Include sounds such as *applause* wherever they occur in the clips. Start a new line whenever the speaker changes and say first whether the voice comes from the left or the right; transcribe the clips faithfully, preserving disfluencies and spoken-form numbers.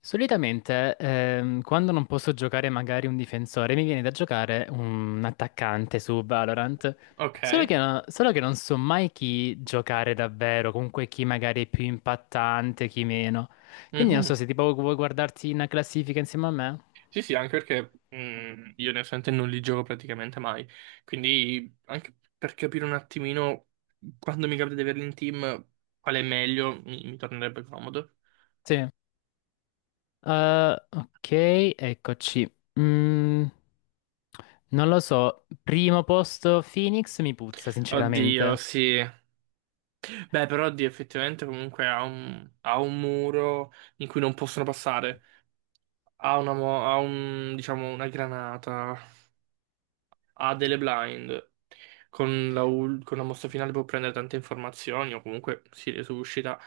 left: Solitamente, ehm, quando non posso giocare magari un difensore, mi viene da giocare un attaccante su Valorant. Solo
right: Ok.
left: che, no- solo che non so mai chi giocare davvero, comunque chi magari è più impattante, chi meno. Quindi non so
right: Mhm.
left: se tipo vuoi guardarti una classifica insieme a me.
right: Sì, sì, anche perché mh, io onestamente non li gioco praticamente mai, quindi anche per capire un attimino quando mi capita di averli in team, qual è meglio, mi, mi tornerebbe comodo.
left: Sì. Eh, ok, eccoci. Mm, Non lo so, primo posto Phoenix mi puzza,
right: Oddio,
left: sinceramente.
right: sì. Beh, però oddio, effettivamente comunque ha un, ha un muro in cui non possono passare, ha una, mo- ha un, diciamo, una granata, ha delle blind. Con la, ul- con la mossa finale può prendere tante informazioni o comunque si resuscita.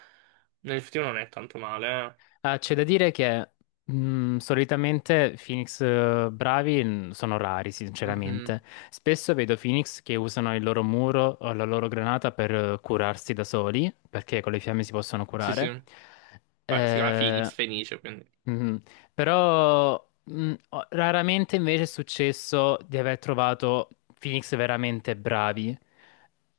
right: Nell'effettivo non è tanto male,
left: Ah, c'è da dire che mh, solitamente Phoenix eh, bravi mh, sono rari,
right: eh. Mhm.
left: sinceramente. Spesso vedo Phoenix che usano il loro muro o la loro granata per eh, curarsi da soli, perché con le fiamme si possono
right: Sì, sì.
left: curare.
right: Vabbè, si chiama Phoenix,
left: Eh,
right: Fenice, quindi.
left: mhm. Però mh, ho- raramente invece è successo di aver trovato Phoenix veramente bravi.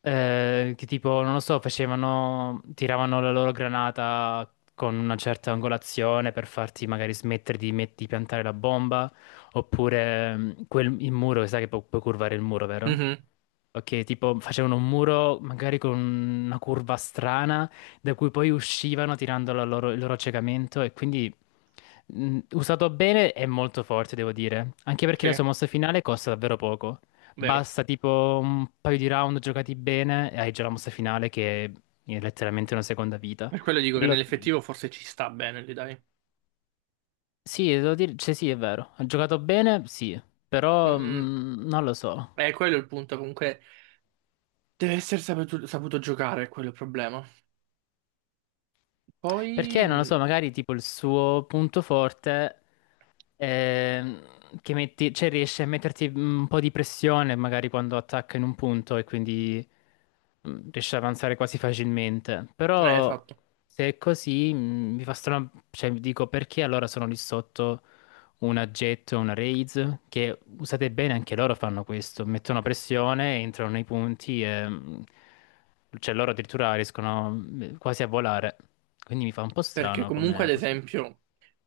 left: Eh, che tipo, non lo so, facevano, tiravano la loro granata con una certa angolazione per farti magari smettere di, met- di piantare la bomba. Oppure mh, quel- il muro, sai che pu- puoi curvare il muro, vero?
right: Mhm.
left: Ok, tipo facevano un muro magari con una curva strana da cui poi uscivano tirando la loro- il loro accecamento e quindi. Mm, Usato bene è molto forte, devo dire. Anche perché
right: Sì,
left: la sua mossa finale costa davvero poco.
right: vero.
left: Basta tipo un paio di round giocati bene e hai già la mossa finale che è letteralmente una seconda vita.
right: Per quello dico che
left: Quello sì.
right: nell'effettivo forse ci sta bene lì, dai.
left: Sì, devo dire, cioè sì, è vero. Ha giocato bene, sì, però
right: Mhm.
left: mm, non lo so.
right: Eh, quello è il punto, comunque deve essere saputo, saputo giocare, è quello il problema. Poi...
left: Perché non lo
right: mh,
left: so, magari tipo il suo punto forte ehm, che metti, cioè riesce a metterti un po' di pressione magari quando attacca in un punto e quindi mm, riesce ad avanzare quasi facilmente.
right: eh,
left: Però
right: esatto.
left: se è così mm, mi fa strano, cioè mi dico perché allora sono lì sotto una Jet o una Raise, che usate bene anche loro fanno questo, mettono pressione, entrano nei punti e mm, cioè loro addirittura riescono mm, quasi a volare. Quindi mi fa un po'
right: Perché
left: strano
right: comunque,
left: come
right: ad
left: pos-
right: esempio,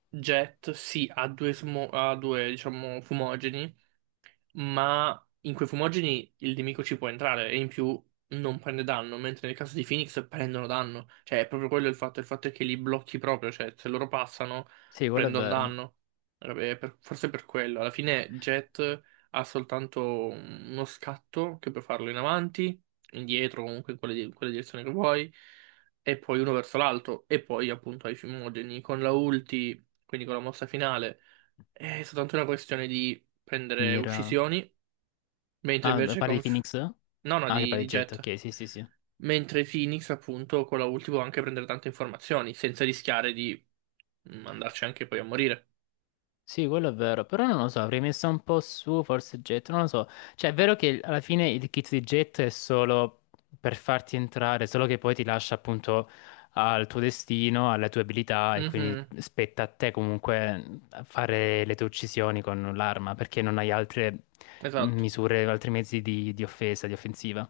right: Jet, sì, ha due, smo- ha due, diciamo, fumogeni, ma in quei fumogeni il nemico ci può entrare e in più non prende danno, mentre nel caso di Phoenix prendono danno. Cioè, è proprio quello il fatto, il fatto è che li blocchi proprio, cioè se loro passano
left: Sì, quello è
right: prendono
left: vero.
right: danno. Vabbè, per- forse per quello. Alla fine Jet ha soltanto uno scatto che puoi farlo in avanti, indietro, comunque in quale, di- in quella direzione che vuoi, e poi uno verso l'alto, e poi appunto ai fumogeni con la ulti, quindi con la mossa finale. È soltanto una questione di prendere
left: Mira.
right: uccisioni, mentre
left: Ah, eh,
right: invece
left: parli
right: con...
left: di
right: F-
left: Phoenix?
right: no, no,
left: Ah, che
right: di,
left: parli
right: di
left: di Jet,
right: Jet.
left: ok, sì, sì, sì.
right: Mentre Phoenix, appunto, con la ulti può anche prendere tante informazioni, senza rischiare di mm, andarci anche poi a morire.
left: Sì, quello è vero, però non lo so, avrei messo un po' su, forse Jet, non lo so. Cioè, è vero che alla fine il kit di Jet è solo per farti entrare, solo che poi ti lascia appunto al tuo destino, alle tue abilità e quindi
right: Mhm,
left: spetta a te comunque fare le tue uccisioni con l'arma, perché non hai altre
right: esatto.
left: misure, altri mezzi di, di offesa, di offensiva.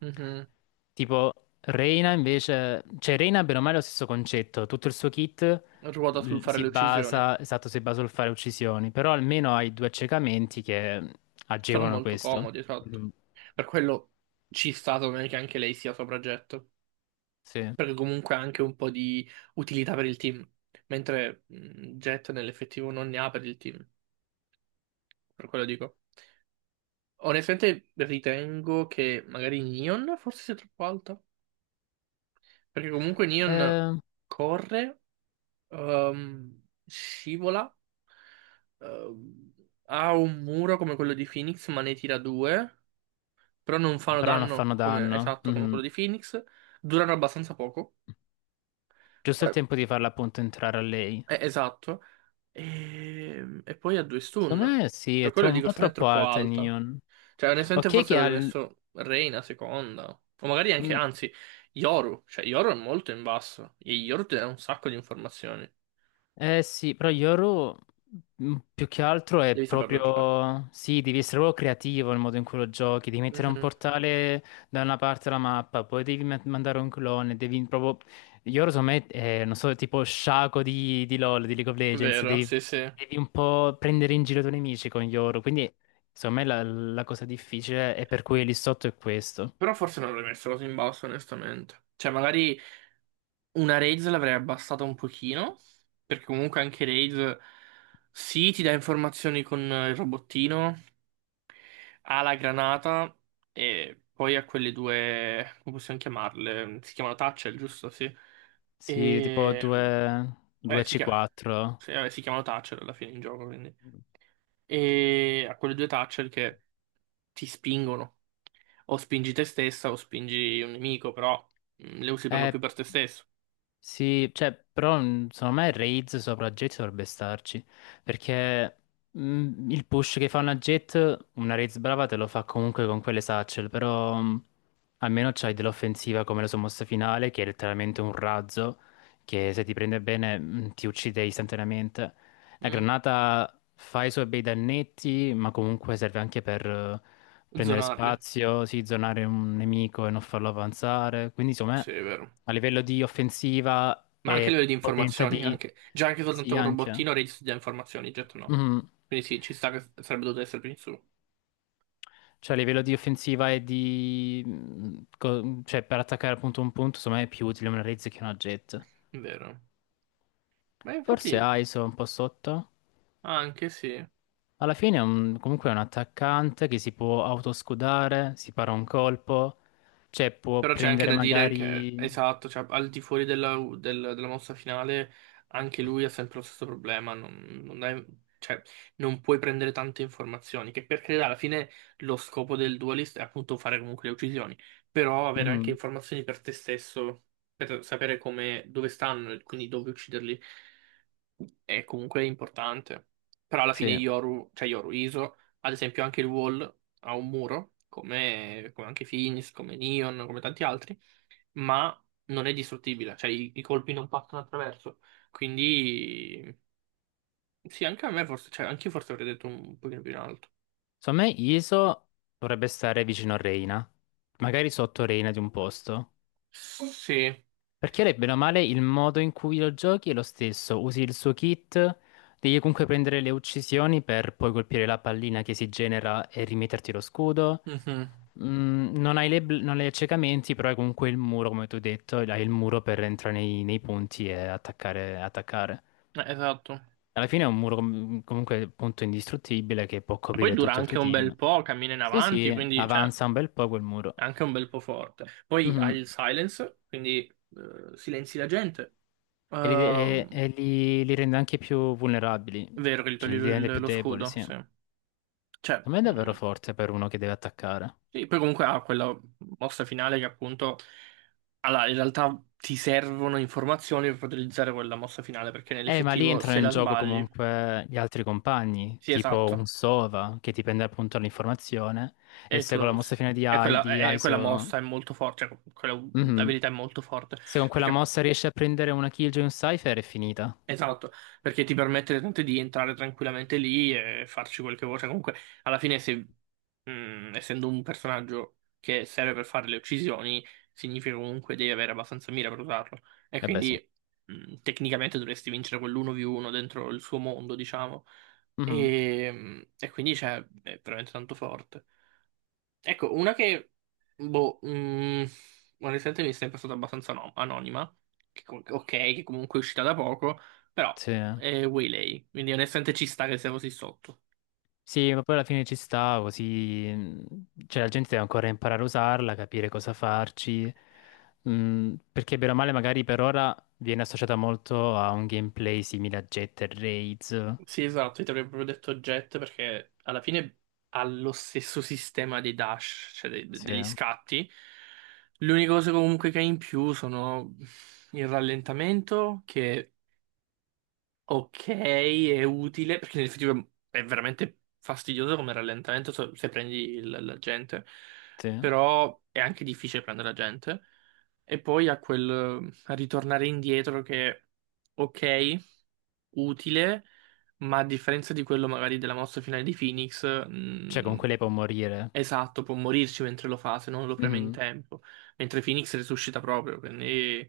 right: Mhm.
left: Tipo, Reina invece, cioè Reina bene o male è lo stesso concetto, tutto il suo kit
right: Ruota sul
left: l-
right: fare
left: si
right: le uccisioni.
left: basa, esatto, si basa sul fare uccisioni, però almeno hai due accecamenti che
right: Sono
left: agevolano
right: molto
left: questo.
right: comodi, esatto. Per quello ci sta secondo me che anche lei sia sopra Jet,
left: Sì.
right: perché comunque ha anche un po' di utilità per il team, mentre mm, Jet nell'effettivo non ne ha per il team, per quello dico. Onestamente ritengo che magari Neon forse sia troppo alta, perché comunque Neon
left: Ehm,
right: corre, ehm, scivola, ehm, ha un muro come quello di Phoenix, ma ne tira due, però non
left: Eh,
right: fanno
left: però non
right: danno
left: fanno
right: come,
left: danno.
right: esatto come
left: Mhm.
right: quello di Phoenix, durano abbastanza poco,
left: Giusto il
right: Eh,
left: tempo di farla appunto entrare a lei.
right: eh, esatto, e, e poi ha due
left: Secondo
right: stun,
left: me sì,
right: per
left: è tro-
right: quello
left: un
right: dico
left: po'
right: secondo me è
left: troppo
right: troppo
left: alta
right: alta.
left: Neon.
right: Cioè, onestamente
left: Ok
right: forse
left: che ha
right: avrei
left: il
right: messo Reina seconda. O magari anche,
left: mm,
right: anzi, Yoru. Cioè, Yoru è molto in basso. E Yoru ti dà un sacco di informazioni.
left: Eh sì, però Yoru mm, più che altro è
right: Devi saperlo giocare.
left: proprio. Sì, devi essere proprio creativo nel modo in cui lo giochi, devi mettere un
right: Mhm.
left: portale da una parte della mappa, poi devi ma- mandare un clone, devi proprio. Yoru secondo me è, non so, tipo sciaco di, di LoL, di League of
right: È
left: Legends,
right: vero,
left: devi,
right: sì, sì.
left: devi un po' prendere in giro i tuoi nemici con Yoru, quindi secondo me la, la cosa difficile è per cui lì sotto è questo.
right: Però forse non l'avrei messo così in basso, onestamente. Cioè, magari una Raze l'avrei abbassata un pochino. Perché comunque anche Raze, sì, ti dà informazioni con il robottino. Ha la granata e poi ha quelle due, come possiamo chiamarle? Si chiamano Thatcher, giusto? Sì.
left: Sì, tipo
right: E...
left: due
right: eh, si chiama...
left: due C quattro.
right: sì, vabbè, si chiamano Thatcher alla fine in gioco, quindi. E ha quelle due Thatcher che ti spingono. O spingi te stessa o spingi un nemico, però mm, le usi per lo più per te stesso.
left: Sì, cioè, però mh, secondo me Raids sopra Jet dovrebbe starci, perché mh, il push che fa una Jet, una Raids brava te lo fa comunque con quelle satchel, però mh, almeno c'hai dell'offensiva come la sua mossa finale, che è letteralmente un razzo, che se ti prende bene mh, ti uccide istantaneamente. La
right: Mm.
left: granata fa i suoi bei dannetti, ma comunque serve anche per eh, prendere
right: Zonarle.
left: spazio, sì, zonare un nemico e non farlo avanzare. Quindi, insomma,
right: Sì, è vero.
left: a livello di offensiva
right: Ma anche
left: e
right: le di
left: potenza
right: informazioni,
left: di.
right: anche... Già anche soltanto
left: Sì,
right: con
left: anche.
right: robottino registri già informazioni, jet no.
left: Mhm.
right: Quindi sì, ci sta che sarebbe dovuto essere più in su.
left: Cioè, a livello di offensiva e di mh, co- cioè, per attaccare appunto un punto, insomma, è più utile una Raze che una Jet.
right: Vero. Beh,
left: Forse
right: infatti,
left: ISO è un po' sotto.
right: anche sì.
left: Alla fine è un- comunque è un attaccante che si può autoscudare, si para un colpo, cioè può
right: Però c'è anche
left: prendere
right: da dire che,
left: magari.
right: esatto, cioè, al di fuori della, del- della mossa finale, anche lui ha sempre lo stesso problema. Non, non è- cioè, non puoi prendere tante informazioni. Che per carità, alla fine lo scopo del dualist è appunto fare comunque le uccisioni. Però avere anche
left: Mhm,
right: informazioni per te stesso, per sapere come, dove stanno, e quindi dove ucciderli. È comunque importante. Però alla fine
left: sì.
right: Yoru, cioè Yoru Iso, ad esempio anche il Wall ha un muro, come, come anche Finis, come Neon, come tanti altri, ma non è distruttibile, cioè i, i colpi non passano attraverso. Quindi sì, anche a me forse, cioè anche io forse avrei detto un pochino più in alto.
left: Secondo me Iso dovrebbe stare vicino a Reina, magari sotto Reina di un posto.
right: Sì,
left: Perché lei, bene o male, il modo in cui lo giochi è lo stesso. Usi il suo kit, devi comunque prendere le uccisioni per poi colpire la pallina che si genera e rimetterti lo scudo.
right: mhm,
left: Mm, non hai le bl- non hai accecamenti, però hai comunque il muro, come tu hai detto, hai il muro per entrare nei, nei punti e attaccare, attaccare.
right: eh, esatto.
left: Alla fine è un muro com- comunque appunto indistruttibile che può
right: Poi
left: coprire
right: dura
left: tutto il tuo
right: anche un
left: team.
right: bel po', cammina in
left: Sì,
right: avanti,
left: sì,
right: quindi cioè,
left: avanza un bel po' quel muro.
right: è anche un bel po' forte. Poi hai
left: Mhm.
right: il silence, quindi eh, silenzi la gente.
left: E li, e-
right: Ehm,
left: e li- li rende anche più vulnerabili,
right: è vero che gli
left: cioè
right: toglie
left: li rende
right: il-
left: più
right: lo
left: deboli,
right: scudo,
left: sì.
right: sì.
left: A
right: Cioè,
left: me è davvero
right: mm,
left: forte per uno che deve attaccare.
right: sì, poi comunque ha quella mossa finale che appunto... Allora, in realtà ti servono informazioni per poter utilizzare quella mossa finale, perché
left: Eh, ma lì
right: nell'effettivo
left: entrano
right: se
left: in
right: la
left: gioco
right: sbagli...
left: comunque gli altri compagni,
right: Sì,
left: tipo un
right: esatto.
left: Sova che ti prende appunto l'informazione e
right: E tu
left: se
right: la
left: con la
right: usi.
left: mossa finale di,
right: E
left: I-
right: quella,
left: di
right: e- e quella
left: ISO.
right: mossa è molto forte, cioè quella
left: Mhm.
right: abilità è molto forte,
left: Se con quella
right: perché
left: mossa riesci a prendere una kill giù in un Cypher è finita.
right: esatto, perché ti permette tanto di entrare tranquillamente lì e farci quel che vuoi. Cioè, comunque, alla fine, se, mh, essendo un personaggio che serve per fare le uccisioni, significa comunque devi avere abbastanza mira per usarlo. E
left: Eh beh, sì.
right: quindi, mh, tecnicamente dovresti vincere quell'uno vu uno dentro il suo mondo, diciamo.
left: Mhm.
right: E, e quindi, cioè, è veramente tanto forte. Ecco, una che, boh, mm, onestamente mi è sempre stata abbastanza no- anonima, che com- ok, che comunque è uscita da poco, però
left: Sì.
right: è Waylay, quindi onestamente ci sta che sia così sotto.
left: Sì, ma poi alla fine ci sta, così. Mh, Cioè, la gente deve ancora imparare a usarla, capire cosa farci. Mm, perché bene o male, magari per ora viene associata molto a un gameplay simile a Jet e Raids.
right: Sì, esatto, io ti avrei proprio detto Jet perché alla fine ha lo stesso sistema dei dash, cioè de- de-
left: Sì,
right: degli scatti. L'unica cosa comunque che ha in più sono il rallentamento, che ok, è utile perché nell'effettivo è veramente fastidioso come rallentamento se se prendi il- la gente,
left: sì.
right: però è anche difficile prendere la gente. E poi a quel a ritornare indietro che, ok, utile, ma a differenza di quello magari della mossa finale di Phoenix,
left: Cioè,
right: mh,
left: comunque lei può morire.
right: esatto, può morirci mentre lo fa se non lo preme in
left: Mhm.
right: tempo, mentre Phoenix resuscita proprio, quindi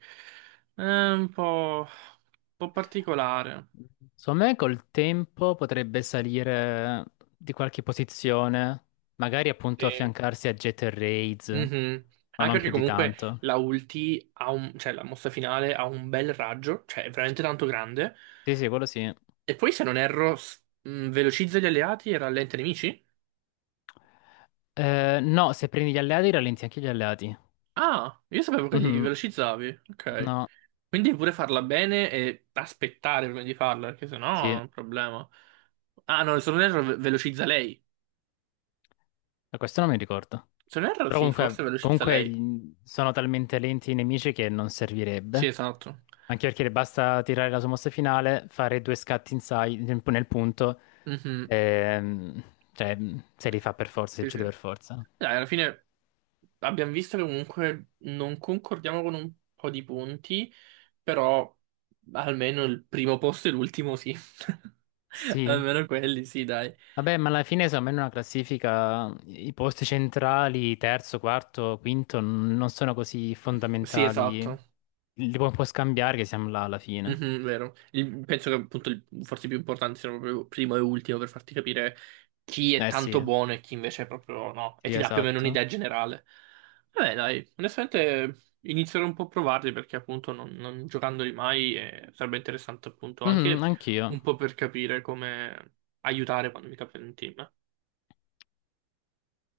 right: è un po', un po' particolare.
left: Secondo me col tempo potrebbe salire di qualche posizione, magari appunto
right: Sì.
left: affiancarsi a Jet e Raids,
right: Mhm.
left: ma
right: Anche
left: non più
right: perché
left: di
right: comunque
left: tanto.
right: la ulti ha un, cioè la mossa finale ha un bel raggio, cioè è veramente tanto grande.
left: Sì, sì, quello sì.
right: E poi se non erro, s- mh, velocizza gli alleati e rallenta i nemici?
left: Eh, no, se prendi gli alleati rallenti anche gli alleati.
right: Ah, io sapevo che li
left: Mhm.
right: velocizzavi. Ok.
left: No,
right: Quindi pure farla bene e aspettare prima di farla, perché sennò
left: sì,
right: è un problema. Ah no, se non erro ve- velocizza lei.
left: Eh, questo non mi ricordo.
right: Se non erro
left: Però
right: sì,
left: comunque,
right: forse velocizza
left: comunque
right: lei.
left: gli- sono talmente lenti i nemici che non
right: Sì,
left: servirebbe.
right: esatto.
left: Anche perché le basta tirare la sua mossa finale, fare due scatti in sai- nel nel punto,
right: Mhm.
left: ehm, cioè se li fa per forza, se li
right: Sì,
left: uccide
right: sì.
left: per forza.
right: Dai, alla fine abbiamo visto che comunque non concordiamo con un po' di punti, però almeno il primo posto e l'ultimo sì. *laughs*
left: Sì,
right: Almeno quelli, sì, dai.
left: vabbè, ma alla fine secondo me in una classifica i posti centrali, terzo, quarto, quinto, n- non sono così
right: Sì,
left: fondamentali.
right: esatto.
left: Li pu- puoi scambiare che siamo là alla fine.
right: Mhm, vero. Il- penso che appunto il- forse i più importanti siano proprio primo e ultimo per farti capire chi è
left: Eh sì,
right: tanto buono e chi invece è proprio no, e
left: sì,
right: ti dà più o meno
left: esatto.
right: un'idea generale. Vabbè, dai, onestamente inizierò un po' a provarli perché appunto non, non giocandoli mai eh, sarebbe interessante appunto
left: Mhm,
right: anche
left: anch'io.
right: un po' per capire come aiutare quando mi capita in team.